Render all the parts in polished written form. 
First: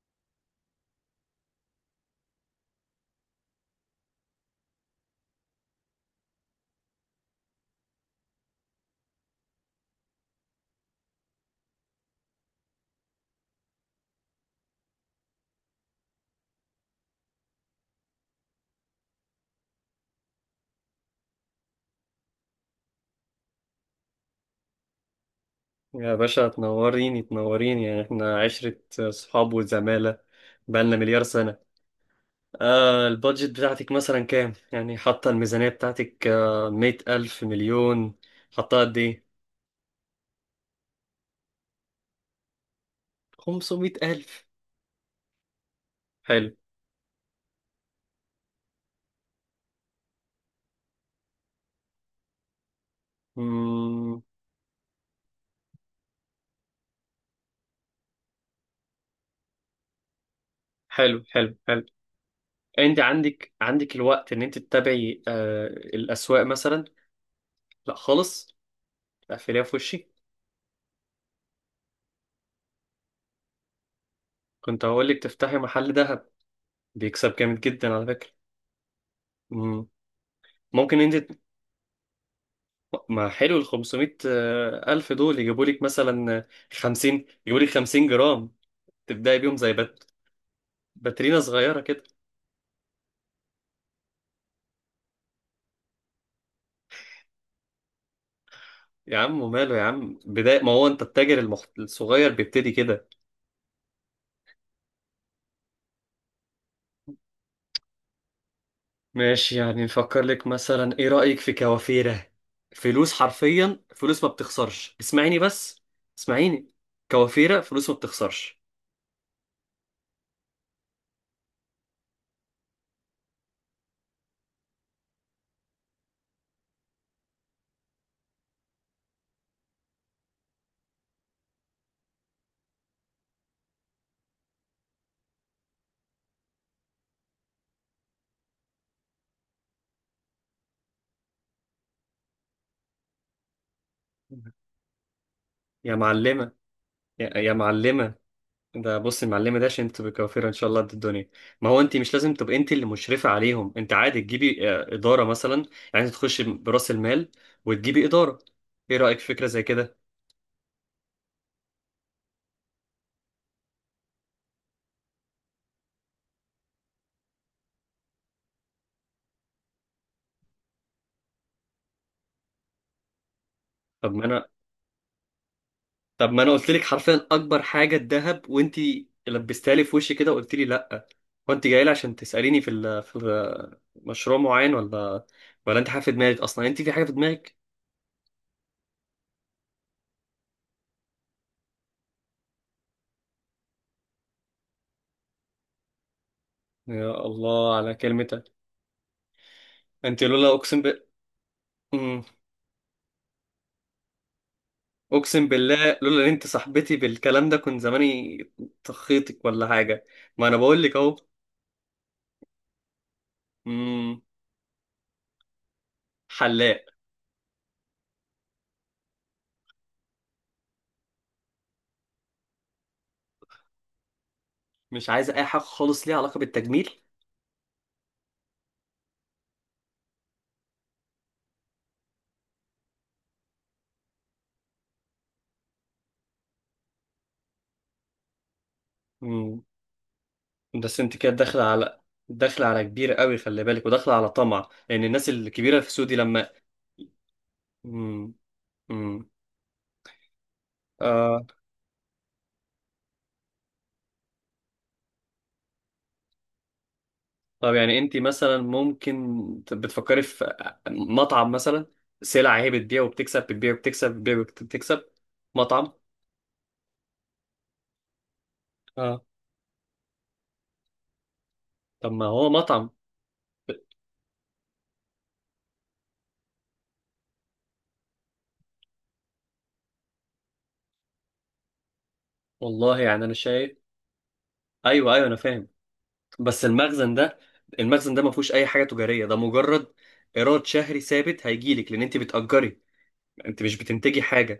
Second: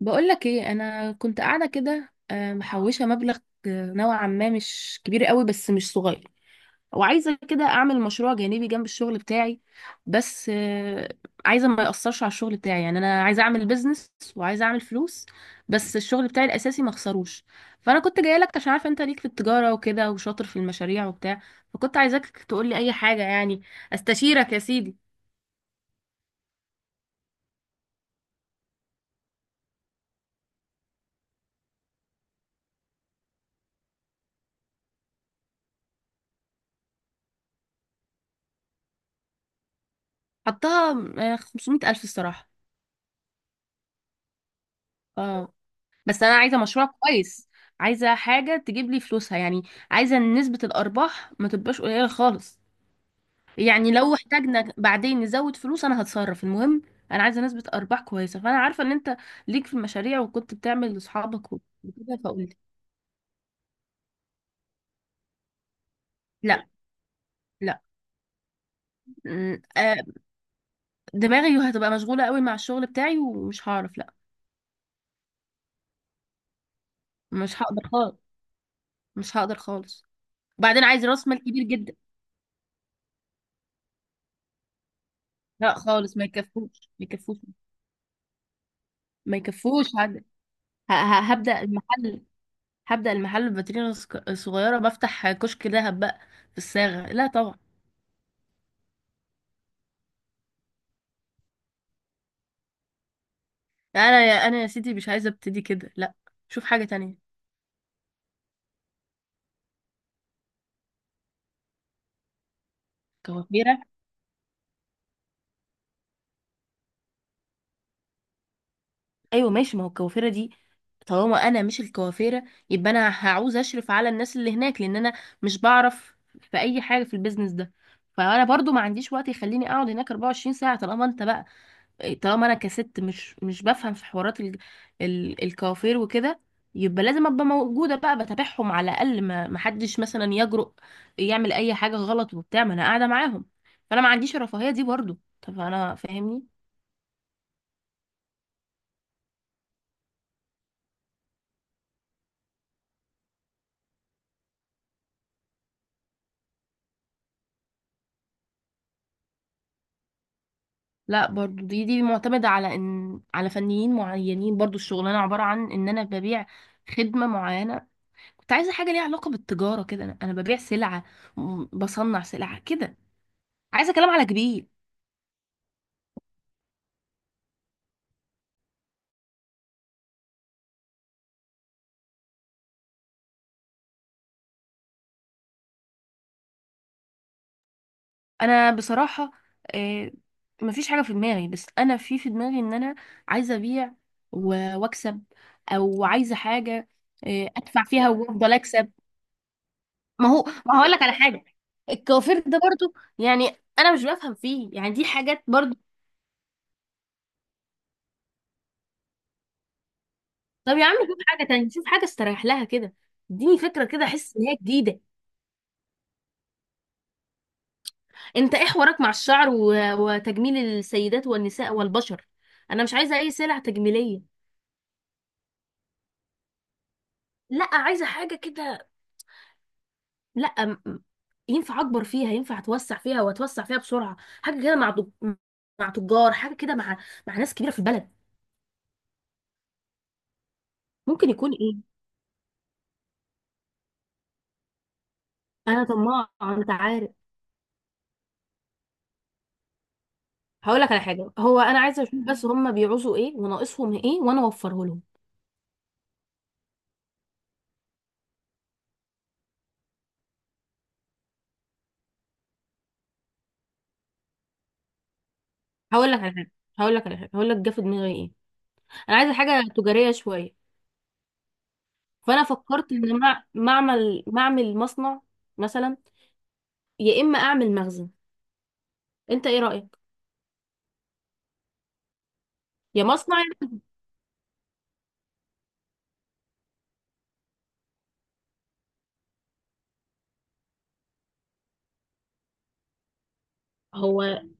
بقولك ايه، انا كنت قاعده كده، محوشه مبلغ. نوعا ما مش كبير قوي، بس مش صغير. وعايزه كده اعمل مشروع جانبي جنب الشغل بتاعي. بس عايزه ما ياثرش على الشغل بتاعي. يعني انا عايزه اعمل بيزنس وعايزه اعمل فلوس، بس الشغل بتاعي الاساسي ما اخسروش. فانا كنت جايه لك عشان عارفه انت ليك في التجاره وكده، وشاطر في المشاريع وبتاع. فكنت عايزاك تقول لي اي حاجه، يعني استشيرك يا سيدي. يا باشا، تنوريني يعني احنا عشرة صحاب وزمالة. بقالنا مليار سنة. البادجت بتاعتك مثلا كام؟ يعني حاطة الميزانية بتاعتك، مية ألف مليون؟ حاطة قد ايه؟ حطها 500 الف الصراحه. خمسمية ألف. اه. بس انا حلو. عايزه مشروع كويس، عايزه حاجه تجيب لي فلوسها يعني. عايزه إن نسبه الارباح ما تبقاش قليله خالص. يعني لو مم. احتاجنا بعدين نزود فلوس، انا هتصرف. المهم انا عايزه نسبه ارباح كويسه، فانا عارفه ان انت ليك في المشاريع وكنت بتعمل حلو لاصحابك حلو حلو. وكده، فقلت انت عندك الوقت ان انت تتابعي الأسواق لا، مثلا؟ لا، لا خالص. م- اقفليها في آه، وشي. دماغي هتبقى مشغوله قوي مع الشغل بتاعي ومش هعرف. لا، كنت هقولك تفتحي محل ذهب، بيكسب جامد مش هقدر جدا على خالص، فكرة. مش هقدر مم. خالص. وبعدين ممكن عايز راس انت، مال كبير جدا. ما حلو ال 500 ألف دول يجيبوا لا لك خالص، ما مثلا يكفوش، ما 50؟ يكفوش. يجيبوا لك 50 جرام، ما تبدأي بيهم زي يكفوش. باترينا هبدأ صغيرة كده. المحل. هبدأ المحل بفاتورة صغيرة، بفتح كشك دهب بقى في الصاغة؟ لا طبعا. يا عم وماله يا عم، بداية ما هو أنت التاجر الصغير بيبتدي كده. انا يا سيدي مش عايزة ابتدي كده، لا. شوف حاجة تانية. ماشي، يعني نفكر لك مثلا، إيه رأيك في كوافيرة؟ فلوس، كوافيرة؟ حرفيا فلوس ما بتخسرش. اسمعيني بس، اسمعيني. كوافيرة فلوس ما بتخسرش. ايوه ماشي، ما هو الكوافيرة دي طالما انا مش الكوافيرة، يبقى انا هعوز اشرف على الناس اللي هناك، لان انا مش بعرف في اي حاجة في البيزنس ده. فانا برضو ما عنديش وقت يخليني اقعد هناك 24 ساعة. طالما انت بقى، طالما انا كست مش بفهم في حوارات الكوافير وكده، يبقى لازم ابقى موجوده بقى بتابعهم على الاقل، ما حدش مثلا يجرؤ يعمل اي حاجه غلط وبتاع ما انا قاعده معاهم. فانا ما عنديش الرفاهيه دي برضو. طب يا انا، فاهمني؟ معلمة، يا معلمة. ده بص، المعلمة ده عشان تبقى كوافيرة ان شاء الله قد الدنيا. ما هو انت مش لازم تبقى انت اللي مشرفة عليهم، انت عادي تجيبي ادارة مثلا. يعني انت تخش برأس المال وتجيبي ادارة. ايه رأيك في فكرة زي كده؟ لا برضو، دي معتمده على على فنيين معينين. برضو الشغلانه عباره عن ان انا ببيع خدمه معينه. كنت عايزه حاجه ليها علاقه بالتجاره كده. انا ببيع سلعه، بصنع سلعه كده. عايزه كلام طب ما على انا كبير. طب ما انا قلت لك حرفيا اكبر حاجة الذهب، وانت لبستها لي في وشي كده وقلت لي لا. هو انت جاي لي عشان تسأليني في مشروع معين، ولا ولا انت حاجة في دماغك اصلا؟ انت في حاجة في دماغك. انا بصراحه آه، مفيش حاجه في دماغي، بس انا في دماغي ان انا عايزه ابيع واكسب. او عايزه حاجه يا الله ادفع على فيها كلمتك. وافضل اكسب. انت ما هو، لولا، ما هقول لك على حاجه؟ ب... الكوافير ده برضو يعني انا مش بفهم فيه، يعني دي حاجات اقسم برضو. بالله لولا ان انت صاحبتي بالكلام ده، كنت زماني طخيتك ولا حاجه. ما انا طب بقول يا لك عم اهو. شوف حاجه تانية، شوف حاجه استريح لها كده. اديني فكره كده، مم، احس ان هي جديده. حلاق. انت ايه حوارك مع الشعر وتجميل السيدات والنساء والبشر؟ انا مش عايزه اي سلع تجميليه. مش عايزه اي حاجه خالص ليها علاقه بالتجميل. لا، عايزه حاجه كده. لا، ينفع اكبر فيها، ينفع اتوسع فيها واتوسع فيها بسرعه. حاجه كده مع مع تجار، حاجه كده مع ناس كبيره في البلد. مم، بس انت ممكن كده يكون ايه؟ داخله على كبير قوي، خلي بالك، وداخله على طمع، لان الناس الكبيره انا في سودي طماعه لما... انت عارف. مم، مم. هقول لك على حاجه. آه. هو انا عايزه اشوف بس هم بيعوزوا ايه وناقصهم ايه، وانا اوفره لهم. طب يعني انت مثلا ممكن بتفكري في مطعم مثلا؟ سلع هي بتبيع وبتكسب، بتبيع وبتكسب، بتبيع وبتكسب. مطعم. هقول لك على حاجه هقول لك جه في دماغي ايه. انا اه، عايزه حاجه تجاريه شويه. طب ما فانا هو مطعم. فكرت ان مع- معمل معمل مصنع مثلا، يا اما اعمل مخزن. انت ايه رايك؟ والله يا يعني انا مصنع. شايف. ايوه ايوه، انا فاهم. بس المخزن ده، المخزن ده ما فيهوش اي حاجه تجاريه، ده مجرد ايراد شهري ثابت هيجيلك، لان انت بتأجري. انت مش بتنتجي هو حاجه.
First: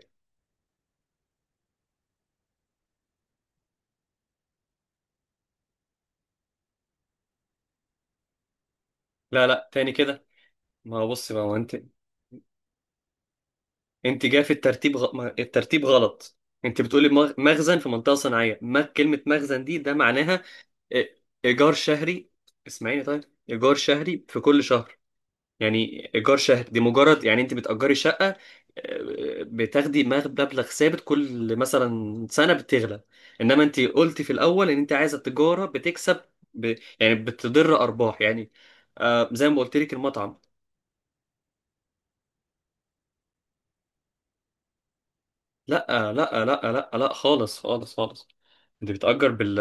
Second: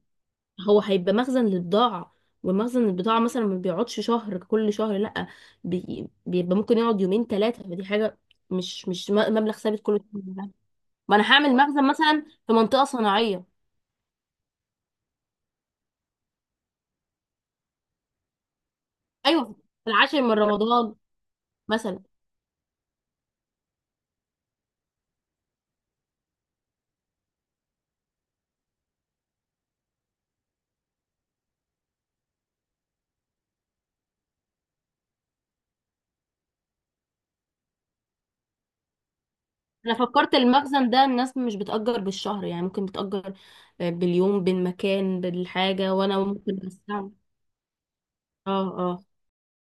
هو هيبقى مخزن للبضاعة، ومخزن البضاعة مثلا ما بيقعدش شهر كل شهر، لأ. بيبقى ممكن يقعد يومين ثلاثة، فدي حاجة مش لا مبلغ لا، ثابت تاني كل شهر، كده. لا. ما هو ما بص أنا بقى، ما هو هعمل انت، مخزن مثلا في منطقة صناعية. انت جاي في الترتيب غ... ما- الترتيب غلط. انت بتقولي مخزن في منطقه صناعيه. ما كلمه أيوة، مخزن دي في ده العاشر من معناها رمضان إ- ايجار مثلا. شهري. اسمعيني طيب، ايجار شهري في كل شهر. يعني ايجار شهري دي مجرد، يعني انت بتأجري شقة، بتاخدي مبلغ ثابت كل مثلا سنة بتغلى. انما انت قلتي في الاول ان انت عايزة التجارة بتكسب، يعني بتضر ارباح يعني، زي ما قلت لك أنا فكرت المطعم. المخزن ده الناس مش بتأجر بالشهر، يعني ممكن بتأجر باليوم بالمكان لا بالحاجة، وأنا لا، ممكن لا لا، أستعمل. لا خالص خالص خالص. اه، انت اه. بتأجر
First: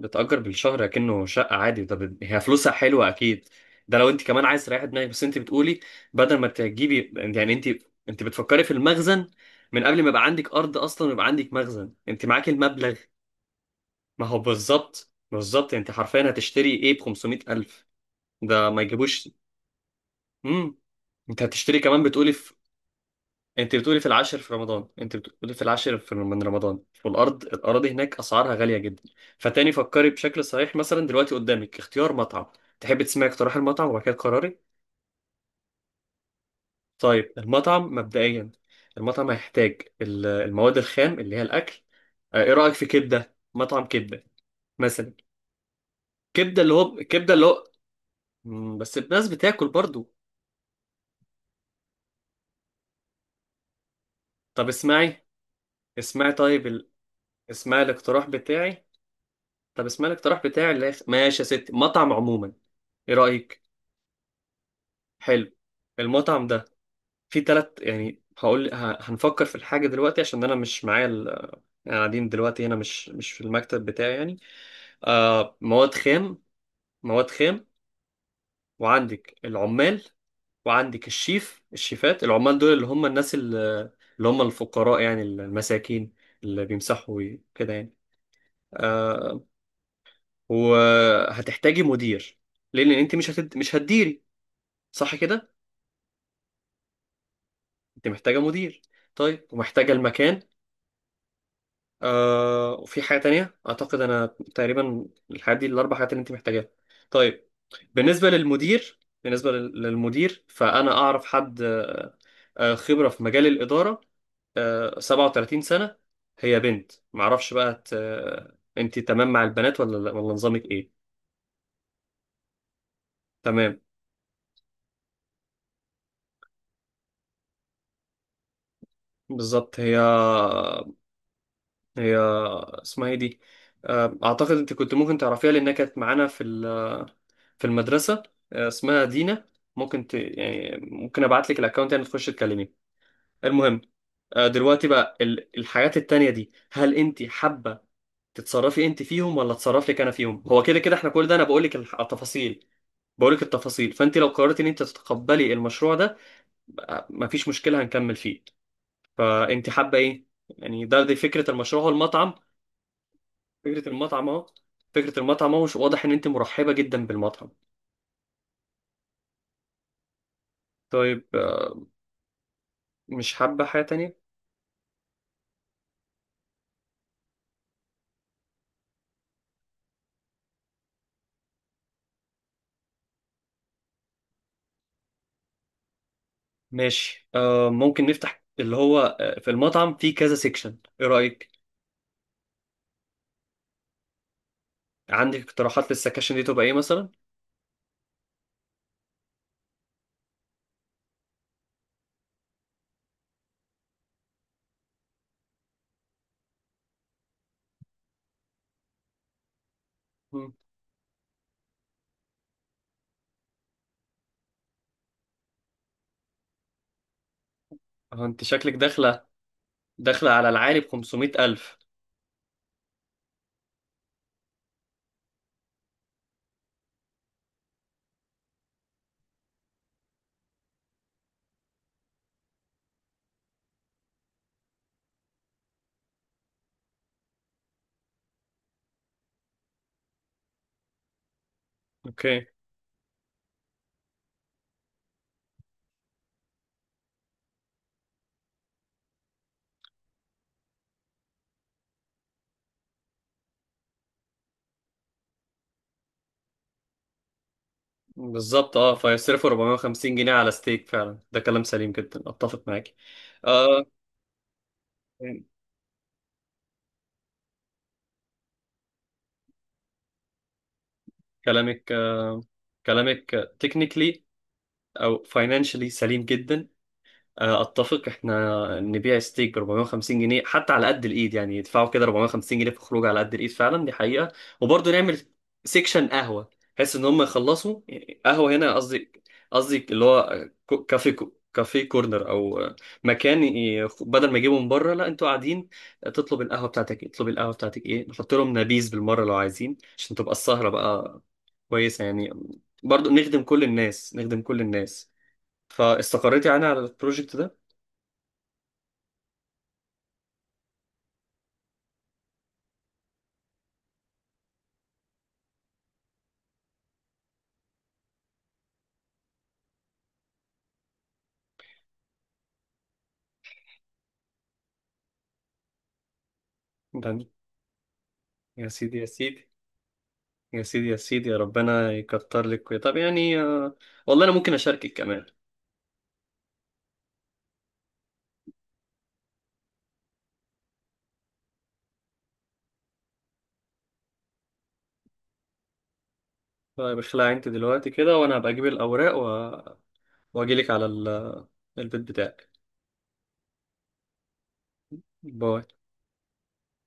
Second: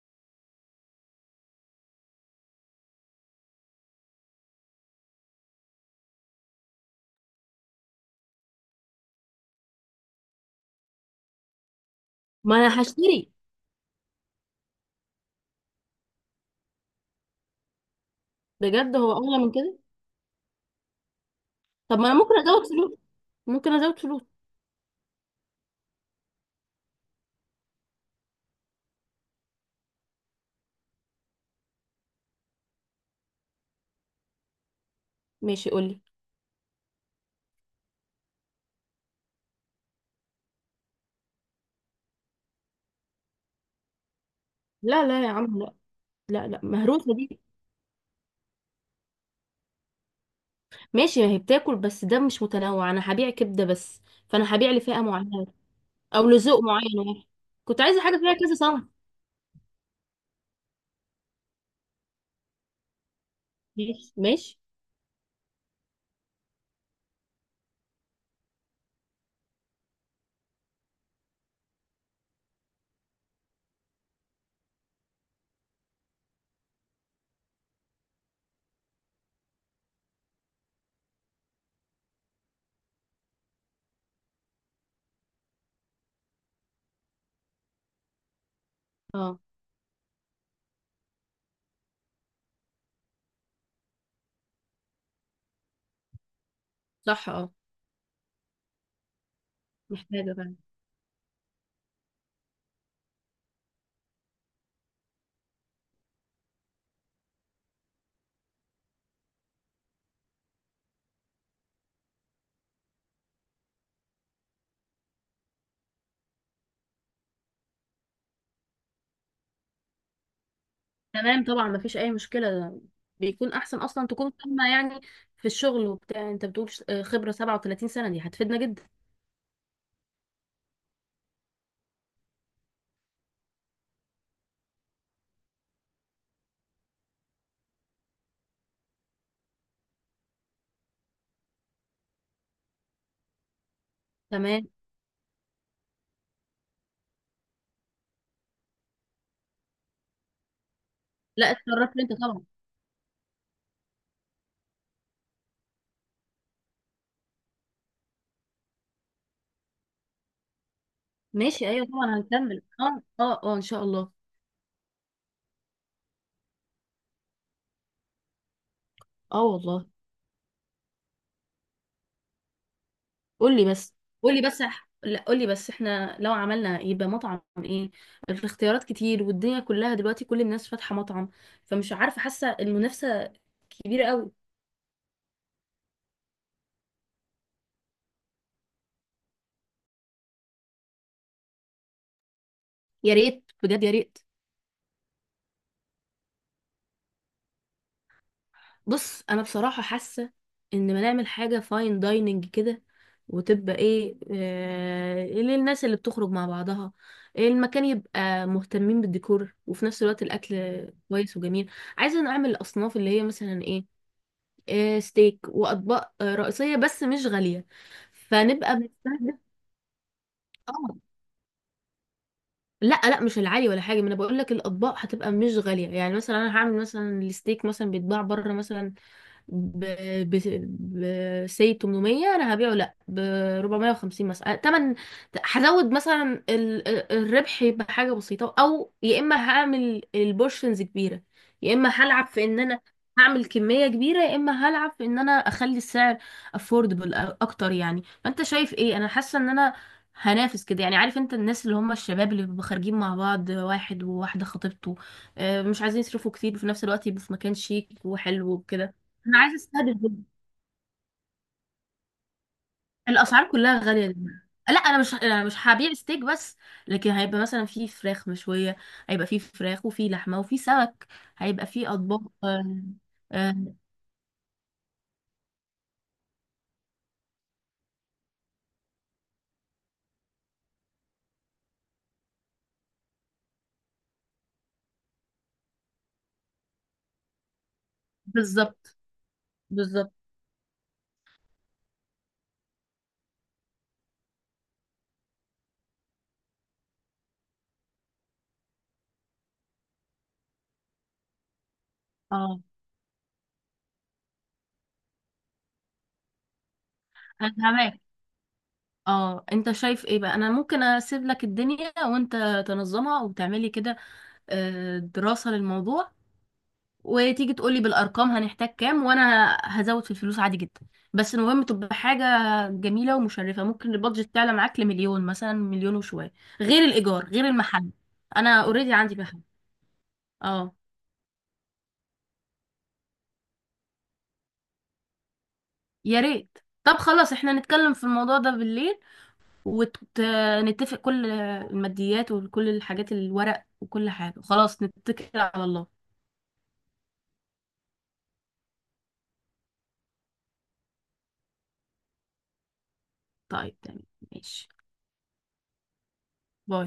بتأجر بالشهر كأنه شقة عادي. ده هي فلوسها حلوة أكيد. ده لو انت كمان عايز تريحي دماغك. بس انت بتقولي، بدل ما تجيبي، يعني انت، انت بتفكري في المخزن من قبل ما يبقى عندك أرض أصلا ويبقى عندك مخزن. انت معاكي ما أنا المبلغ. هشتري. ما هو بالظبط، انت حرفيا هتشتري ايه ب 500 ألف؟ ده ما بجد هو يجيبوش. أغلى من كده. امم انت هتشتري طب كمان ما أنا بتقولي. ممكن أزود فلوس، ممكن انت أزود بتقولي في فلوس. العاشر في رمضان، انت بتقولي في العاشر في من رمضان، والارض، الاراضي هناك اسعارها غاليه جدا. فتاني فكري بشكل صحيح. مثلا دلوقتي قدامك اختيار مطعم. تحبي تسمعي اقتراح المطعم وبعد كده قراري؟ ماشي، قولي. طيب المطعم مبدئيا. المطعم هيحتاج المواد الخام اللي هي الاكل. اه، ايه رايك في كبده؟ مطعم كبده لا، مثلا. لا يا عم، لا. لا، لا كبده اللي هو، مهروسة كبده دي. اللي هو، بس الناس بتاكل برضو. ماشي، ما هي بتاكل، بس ده مش متنوع، انا هبيع كبدة بس، فانا طب هبيع لفئة اسمعي، معينة او اسمعي لذوق طيب معين واحد. اسمعي كنت عايزة حاجة الاقتراح فيها كذا صنف. بتاعي. طب اسمع الاقتراح بتاعي اللي ماشي يا ستي، مطعم عموما. ايه رأيك؟ ماشي، ماشي. حلو. المطعم ده فيه تلات، يعني هنفكر في الحاجة دلوقتي، عشان انا مش معايا يعني قاعدين دلوقتي هنا، مش في المكتب بتاعي يعني. مواد خام، مواد خام، وعندك العمال، وعندك الشيف، الشيفات. العمال دول اللي هم الناس اللي هم الفقراء، يعني المساكين، اللي بيمسحوا كده يعني. اه، آه وهتحتاجي مدير، لان انت مش هتديري، صح كده؟ صح، اه. انت محتاجه مدير، طيب ومحتاجه محتاجة المكان، فعلا. وفي حاجه تانية اعتقد انا. تقريبا الحاجات دي الاربع حاجات اللي انت محتاجاها. طيب، بالنسبه للمدير، للمدير، فانا اعرف حد، خبره في مجال الاداره، 37 سنه. هي بنت، معرفش بقى، انت تمام مع البنات ولا لا، ولا نظامك ايه؟ تمام طبعا، ما فيش اي مشكلة ده، بيكون احسن تمام. اصلا تكون فاهمة يعني في الشغل وبتاع. انت بتقول خبرة 37 سنة دي هتفيدنا جدا. بالظبط. هي اسمها ايه دي؟ اعتقد انت كنت ممكن تعرفيها لانها كانت معانا في في المدرسة. اسمها دينا. ممكن يعني ممكن ابعت لك الاكونت، يعني تخش تكلمي المهم. تمام. دلوقتي بقى الحاجات التانية دي، هل انت حابة تتصرفي انت فيهم ولا اتصرف لك انا فيهم؟ هو كده كده احنا، كل ده انا لا، بقول لك اتشرفت انت طبعا. التفاصيل، بقول لك التفاصيل. فانت لو قررتي ان انت تتقبلي المشروع ده، بقى مفيش مشكلة هنكمل فيه. فانت حابة ايه يعني؟ ده، دي فكرة ماشي، المشروع، ايوه هو طبعا المطعم. هنكمل. اه، اه، اه، ان شاء فكرة الله. المطعم اهو، فكرة المطعم اهو. واضح ان انت مرحبة جدا بالمطعم. اه والله. طيب، مش حابة قولي حاجة بس تانية؟ لا، قولي بس، احنا لو عملنا يبقى مطعم ايه؟ الاختيارات كتير والدنيا كلها دلوقتي كل الناس فاتحة مطعم، فمش عارفة، حاسة المنافسة كبيرة قوي. ماشي، ممكن نفتح اللي هو، في المطعم في كذا سيكشن، ايه رأيك؟ يا ريت، بجد يا ريت. عندك اقتراحات للسكاشن دي تبقى ايه مثلا؟ بص، انا بصراحة حاسة ان ما نعمل حاجة فاين دايننج كده، وتبقى ايه للناس اللي بتخرج مع بعضها، المكان يبقى مهتمين بالديكور وفي نفس الوقت مم. الاكل كويس وجميل. عايزة اعمل الاصناف اللي هي مثلا ايه؟ ستيك واطباق رئيسيه بس مش غاليه، اه انت شكلك فنبقى داخلة بنستهدف. داخلة على العالي ب اه. 500 ألف. لا، لا مش العالي ولا حاجه، ما انا بقول لك الاطباق هتبقى مش غاليه. يعني مثلا انا هعمل مثلا الستيك مثلا بيتباع بره مثلا ب ب ب 800، انا هبيعه لا ب 450 مثلا تمن. هزود مثلا الربح يبقى حاجه بسيطه. او يا اما هعمل البورشنز كبيره، يا اما هلعب في اوكي. ان انا هعمل كميه كبيره، يا اما هلعب في ان انا اخلي السعر افوردبل اكتر يعني. فانت شايف ايه؟ انا حاسه ان انا هنافس كده يعني. عارف انت الناس اللي هم الشباب اللي بيبقوا خارجين مع بعض، واحد وواحده خطيبته، مش عايزين يصرفوا كتير وفي نفس الوقت يبقوا في مكان شيك وحلو بالظبط، اه، وكده. انا فيصرفوا عايزه استهدف 450 جنيه جدا، على ستيك؟ فعلا ده كلام سليم جدا، اتفق معاك. الاسعار كلها آه غاليه جدا. لا، انا مش هبيع ستيك بس، لكن هيبقى مثلا في فراخ مشويه. هيبقى في فراخ وفي لحمه وفي سمك، هيبقى في كلامك اطباق. آه كلامك آه، تكنيكلي او فاينانشلي سليم جدا. اتفق احنا نبيع ستيك ب 450 جنيه حتى على قد الايد، يعني يدفعوا كده 450 جنيه في خروج على قد الايد، فعلا دي حقيقة. وبرضه نعمل سيكشن قهوة، بحيث ان هم يخلصوا قهوة. هنا بالظبط، قصدي، قصدي اللي بالظبط. هو كافي كورنر، او مكان بدل ما يجيبوا من بره، لا، انتوا قاعدين تطلب القهوة بتاعتك ايه، تطلب القهوة بتاعتك ايه، نحط لهم نبيذ بالمرة لو عايزين، عشان تبقى السهرة بقى كويسة يعني. اه برضه نخدم كل الناس، نخدم كل الناس. فاستقريتي يعني على البروجكت انا ده؟ فاهمك. اه، انت شايف ايه بقى؟ انا ممكن اسيب لك الدنيا وانت تنظمها وتعملي كده دراسه للموضوع، وتيجي تقولي بالارقام هنحتاج كام، وانا هزود في الفلوس عادي جدا. بس المهم تبقى حاجه جميله ومشرفه. ممكن البادجت تعلى معاك لمليون مثلا، مليون وشويه، غير الايجار ده غير المحل. انا يا اوريدي سيدي يا عندي محل. سيدي، يا اه، سيدي يا سيدي، يا ربنا يكتر لك. طب يعني، والله انا ممكن اشاركك كمان. يا ريت. طب خلاص احنا نتكلم في الموضوع ده بالليل، ونتفق كل الماديات وكل الحاجات الورق وكل حاجه. خلاص نتكل على الله. طيب اخلعي انت دلوقتي كده، وانا هبقى اجيب الاوراق واجي لك على البيت بتاعك. طيب، تمام. ماشي. باي. باي.